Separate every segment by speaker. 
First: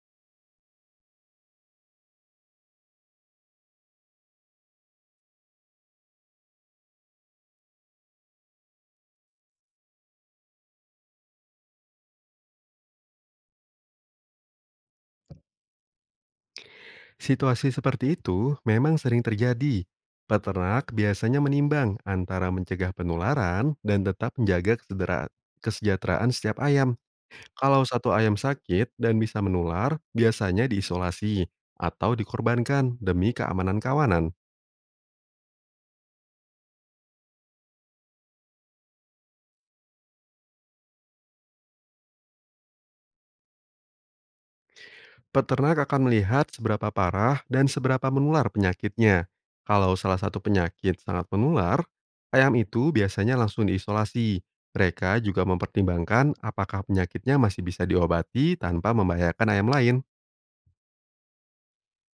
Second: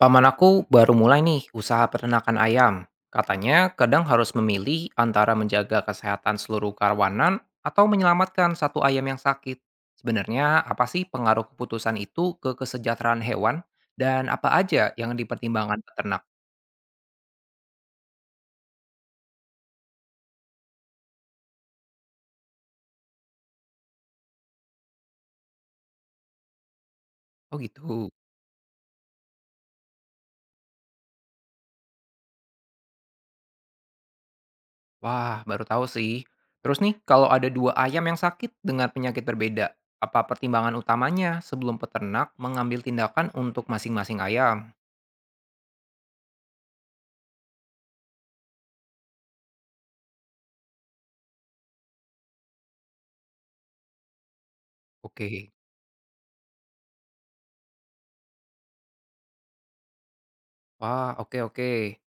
Speaker 1: Paman aku baru mulai nih usaha peternakan ayam. Katanya kadang harus memilih antara menjaga kesehatan seluruh karwanan atau menyelamatkan satu ayam yang sakit. Sebenarnya apa sih pengaruh keputusan itu ke kesejahteraan hewan dan apa aja yang dipertimbangkan peternak?
Speaker 2: Situasi seperti itu memang sering terjadi. Peternak biasanya menimbang antara mencegah penularan dan tetap menjaga kesejahteraan setiap ayam.
Speaker 1: Oh
Speaker 2: Kalau
Speaker 1: gitu.
Speaker 2: satu ayam sakit dan bisa menular, biasanya diisolasi atau dikorbankan demi keamanan kawanan.
Speaker 1: Wah, baru tahu sih. Terus nih, kalau ada dua ayam yang sakit dengan penyakit berbeda, apa pertimbangan utamanya sebelum peternak mengambil tindakan untuk masing-masing ayam?
Speaker 2: Peternak akan melihat seberapa parah dan seberapa menular penyakitnya. Kalau salah satu penyakit sangat menular, ayam itu biasanya langsung diisolasi. Mereka juga
Speaker 1: Oke.
Speaker 2: mempertimbangkan apakah penyakitnya masih bisa diobati tanpa membahayakan ayam lain.
Speaker 1: Wah, oke oke.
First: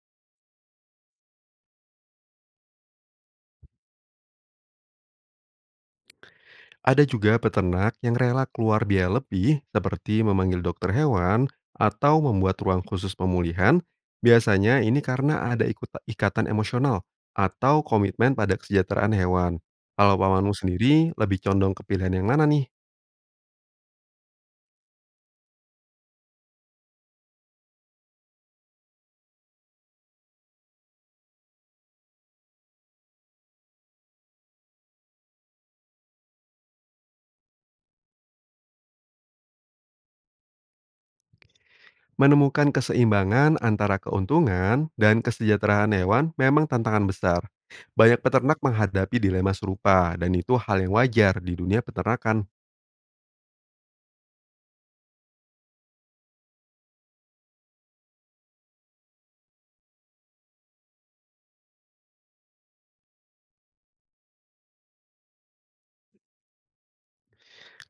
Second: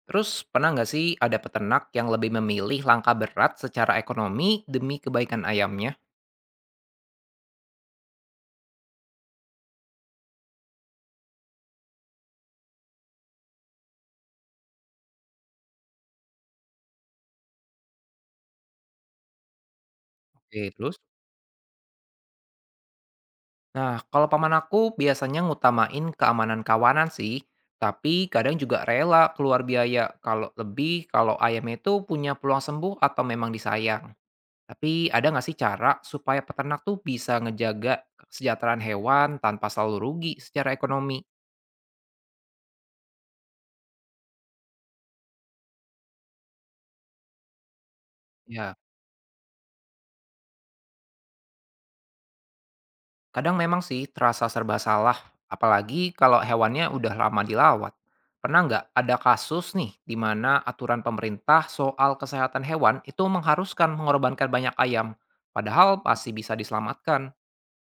Speaker 1: Terus pernah nggak sih ada peternak yang lebih memilih langkah berat secara ekonomi demi kebaikan ayamnya?
Speaker 2: Ada juga peternak yang rela keluar biaya lebih seperti memanggil dokter hewan atau membuat ruang khusus pemulihan. Biasanya ini karena ada ikatan emosional atau komitmen pada kesejahteraan hewan. Kalau pamanmu
Speaker 1: Oke, terus?
Speaker 2: sendiri lebih condong ke pilihan yang mana nih?
Speaker 1: Nah, kalau paman aku biasanya ngutamain keamanan kawanan sih, tapi kadang juga rela keluar biaya kalau ayamnya itu punya peluang sembuh atau memang disayang. Tapi ada nggak sih cara supaya peternak tuh bisa ngejaga kesejahteraan hewan tanpa selalu rugi secara ekonomi?
Speaker 2: Menemukan keseimbangan antara keuntungan dan kesejahteraan hewan memang tantangan besar. Banyak peternak
Speaker 1: Ya.
Speaker 2: menghadapi dilema serupa dan itu hal yang wajar di dunia peternakan.
Speaker 1: Kadang memang sih terasa serba salah, apalagi kalau hewannya udah lama dilawat. Pernah nggak ada kasus nih di mana aturan pemerintah soal kesehatan hewan itu mengharuskan mengorbankan banyak ayam, padahal masih bisa diselamatkan?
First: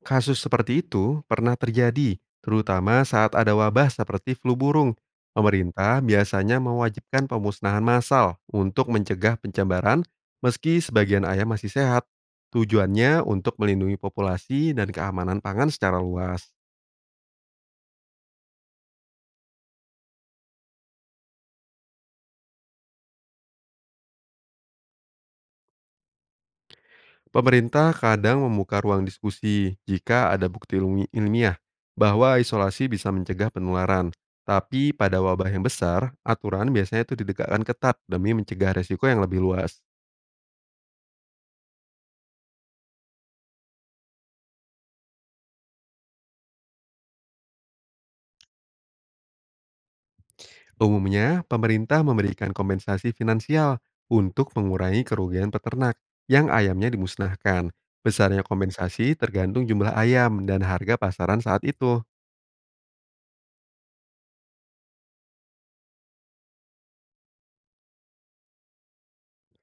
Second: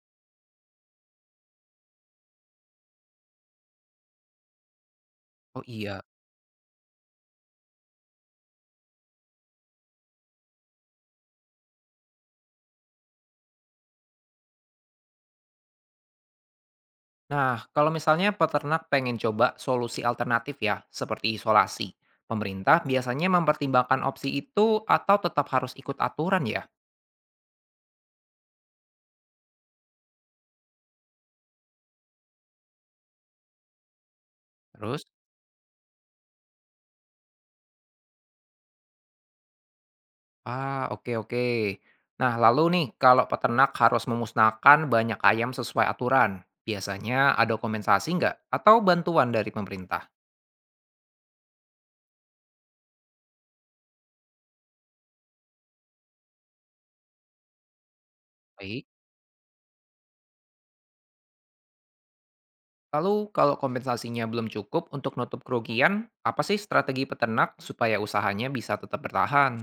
Speaker 2: Kasus seperti itu pernah terjadi, terutama saat ada wabah seperti flu burung.
Speaker 1: Oh iya.
Speaker 2: Pemerintah biasanya mewajibkan pemusnahan massal untuk mencegah pencemaran, meski sebagian ayam masih sehat. Tujuannya untuk melindungi populasi dan keamanan pangan secara luas.
Speaker 1: Nah, kalau misalnya peternak pengen coba solusi alternatif ya, seperti isolasi, pemerintah biasanya mempertimbangkan opsi itu atau tetap harus ikut aturan ya?
Speaker 2: Pemerintah kadang membuka ruang diskusi jika ada bukti ilmiah bahwa isolasi bisa mencegah penularan. Tapi
Speaker 1: Terus?
Speaker 2: pada wabah yang besar, aturan biasanya itu ditegakkan ketat demi mencegah resiko yang lebih luas.
Speaker 1: Ah, oke oke. Nah, lalu nih, kalau peternak harus memusnahkan banyak ayam sesuai aturan, biasanya ada kompensasi nggak? Atau bantuan dari pemerintah?
Speaker 2: Umumnya, pemerintah memberikan kompensasi finansial untuk mengurangi kerugian peternak yang ayamnya dimusnahkan. Besarnya
Speaker 1: Baik.
Speaker 2: kompensasi tergantung jumlah ayam dan harga pasaran saat itu.
Speaker 1: Lalu, kalau kompensasinya belum cukup untuk nutup kerugian, apa sih strategi peternak supaya usahanya bisa tetap bertahan?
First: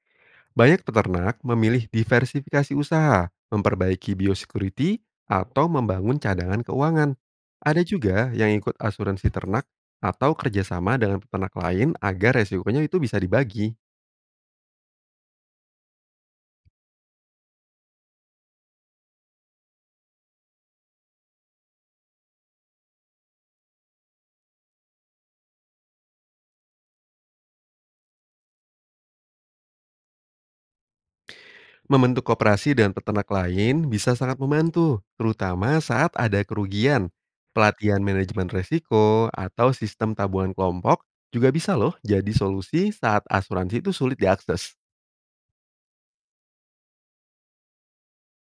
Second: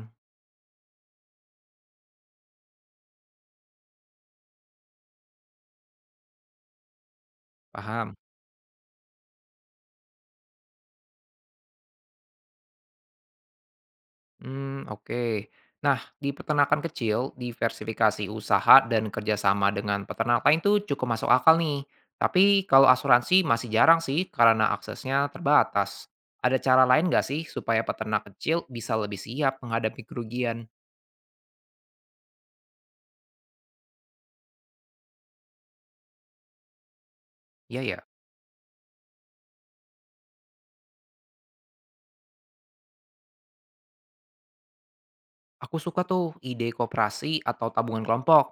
Speaker 2: Banyak peternak memilih diversifikasi usaha, memperbaiki biosecurity, atau membangun cadangan keuangan. Ada
Speaker 1: Paham?
Speaker 2: juga yang ikut asuransi ternak atau kerjasama dengan peternak lain agar resikonya itu bisa dibagi.
Speaker 1: Hmm, oke. Nah, di peternakan kecil, diversifikasi usaha dan kerjasama dengan peternak lain tuh cukup masuk akal nih. Tapi kalau asuransi masih jarang sih karena aksesnya terbatas. Ada cara lain nggak sih supaya peternak kecil bisa lebih siap menghadapi kerugian?
Speaker 2: Membentuk koperasi dengan peternak lain bisa sangat membantu, terutama saat ada kerugian.
Speaker 1: Iya ya.
Speaker 2: Pelatihan manajemen resiko atau sistem tabungan kelompok juga bisa loh jadi solusi saat asuransi itu sulit diakses.
Speaker 1: Aku suka tuh ide koperasi atau tabungan kelompok.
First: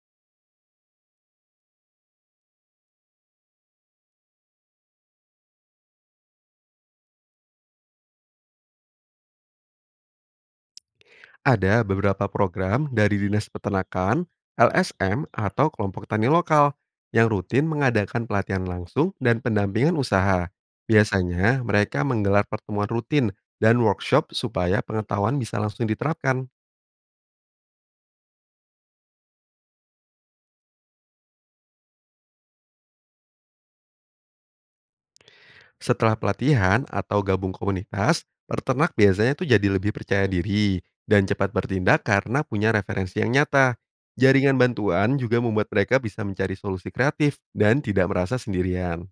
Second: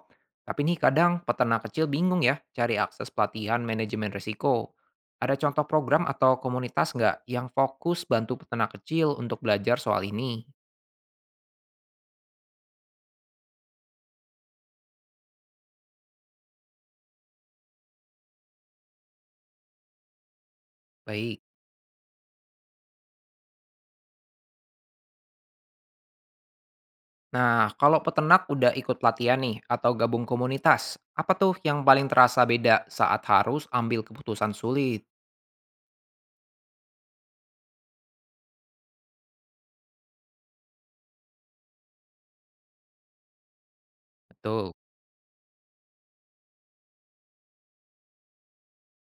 Speaker 1: Tapi nih kadang peternak kecil bingung ya cari akses pelatihan manajemen risiko. Ada contoh program atau komunitas nggak yang fokus bantu peternak kecil untuk belajar soal ini?
Speaker 2: Ada beberapa program dari Dinas Peternakan, LSM atau kelompok tani lokal yang rutin mengadakan pelatihan langsung dan pendampingan usaha.
Speaker 1: Baik.
Speaker 2: Biasanya mereka menggelar pertemuan rutin dan workshop supaya pengetahuan bisa langsung diterapkan.
Speaker 1: Nah, kalau peternak udah ikut pelatihan nih atau gabung komunitas, apa tuh yang paling terasa beda saat harus ambil keputusan sulit?
Speaker 2: Setelah pelatihan atau gabung komunitas, peternak biasanya tuh jadi lebih percaya diri dan cepat bertindak karena punya referensi yang nyata. Jaringan
Speaker 1: Betul.
Speaker 2: bantuan juga membuat mereka bisa mencari solusi kreatif dan tidak merasa sendirian.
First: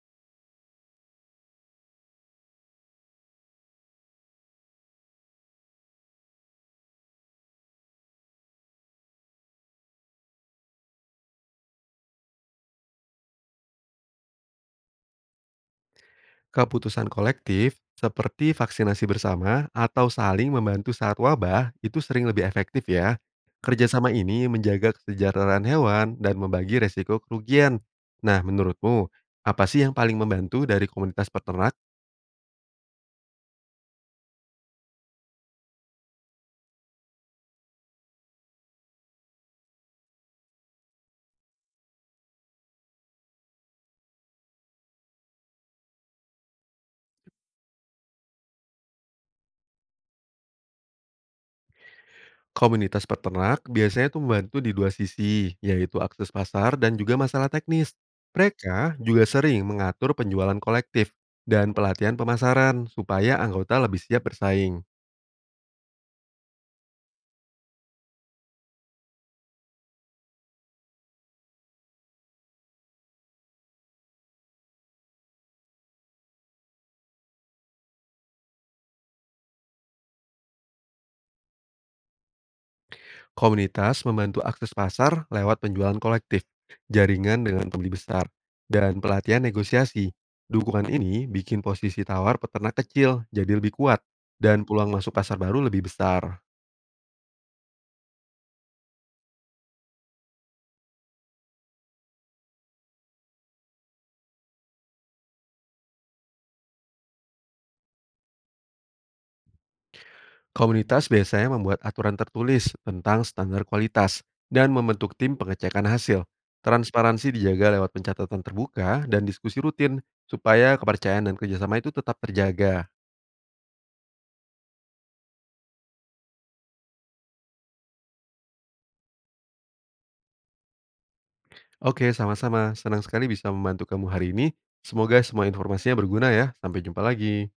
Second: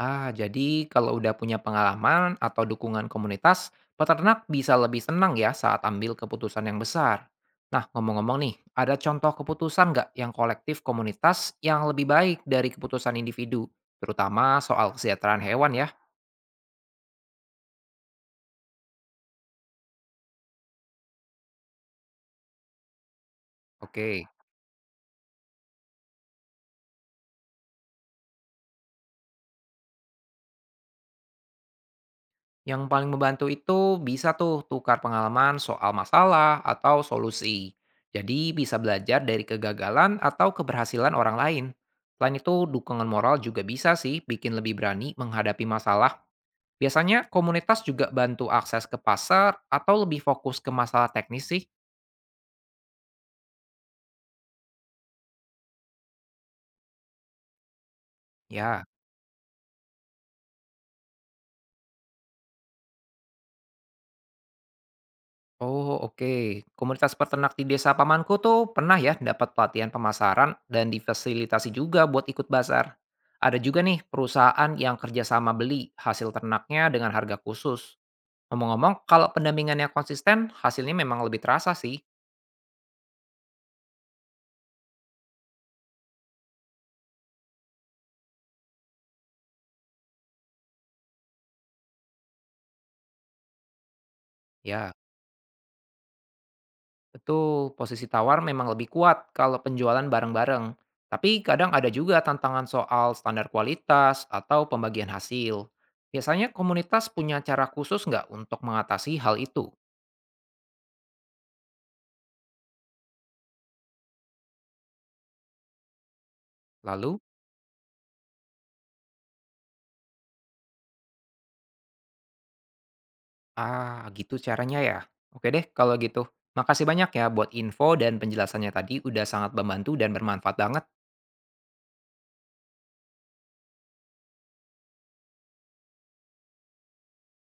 Speaker 1: Ah, jadi kalau udah punya pengalaman atau dukungan komunitas, peternak bisa lebih senang ya saat ambil keputusan yang besar. Nah, ngomong-ngomong nih, ada contoh keputusan nggak yang kolektif komunitas yang lebih baik dari keputusan individu, terutama soal kesejahteraan hewan ya?
Speaker 2: Keputusan kolektif seperti vaksinasi bersama atau saling membantu saat wabah itu sering lebih efektif ya. Kerjasama
Speaker 1: Oke.
Speaker 2: ini menjaga kesejahteraan hewan dan membagi resiko kerugian. Nah, menurutmu, apa sih yang paling membantu dari komunitas peternak?
Speaker 1: Yang paling membantu itu bisa tuh tukar pengalaman soal masalah atau solusi. Jadi bisa belajar dari kegagalan atau keberhasilan orang lain. Selain itu, dukungan moral juga bisa sih bikin lebih berani menghadapi masalah. Biasanya komunitas juga bantu akses ke pasar atau lebih fokus ke masalah teknis sih.
Speaker 2: Komunitas peternak biasanya itu membantu di dua sisi, yaitu akses pasar dan juga masalah teknis.
Speaker 1: Ya.
Speaker 2: Mereka juga sering mengatur penjualan kolektif dan pelatihan pemasaran supaya anggota lebih siap bersaing.
Speaker 1: Oh, oke. Komunitas peternak di desa pamanku tuh pernah ya dapat pelatihan pemasaran dan difasilitasi juga buat ikut bazar. Ada juga nih perusahaan yang kerjasama beli hasil ternaknya dengan harga khusus. Ngomong-ngomong, kalau pendampingannya konsisten, hasilnya memang lebih terasa sih.
Speaker 2: Komunitas membantu akses pasar lewat penjualan kolektif, jaringan dengan pembeli besar, dan pelatihan negosiasi. Dukungan ini bikin posisi tawar peternak kecil jadi lebih kuat dan peluang
Speaker 1: Ya,
Speaker 2: masuk pasar baru lebih besar.
Speaker 1: betul. Posisi tawar memang lebih kuat kalau penjualan bareng-bareng. Tapi kadang ada juga tantangan soal standar kualitas atau pembagian hasil. Biasanya komunitas punya cara khusus nggak untuk mengatasi hal itu?
Speaker 2: Komunitas biasanya membuat aturan tertulis tentang standar kualitas dan membentuk tim pengecekan hasil.
Speaker 1: Lalu?
Speaker 2: Transparansi dijaga lewat pencatatan terbuka dan diskusi rutin supaya kepercayaan dan kerjasama itu tetap terjaga.
Speaker 1: Ah, gitu caranya ya. Oke deh, kalau gitu. Makasih banyak ya buat info dan penjelasannya tadi, udah sangat membantu dan bermanfaat banget.
Speaker 2: Oke, sama-sama. Senang sekali bisa membantu kamu hari ini. Semoga semua informasinya berguna ya. Sampai jumpa lagi.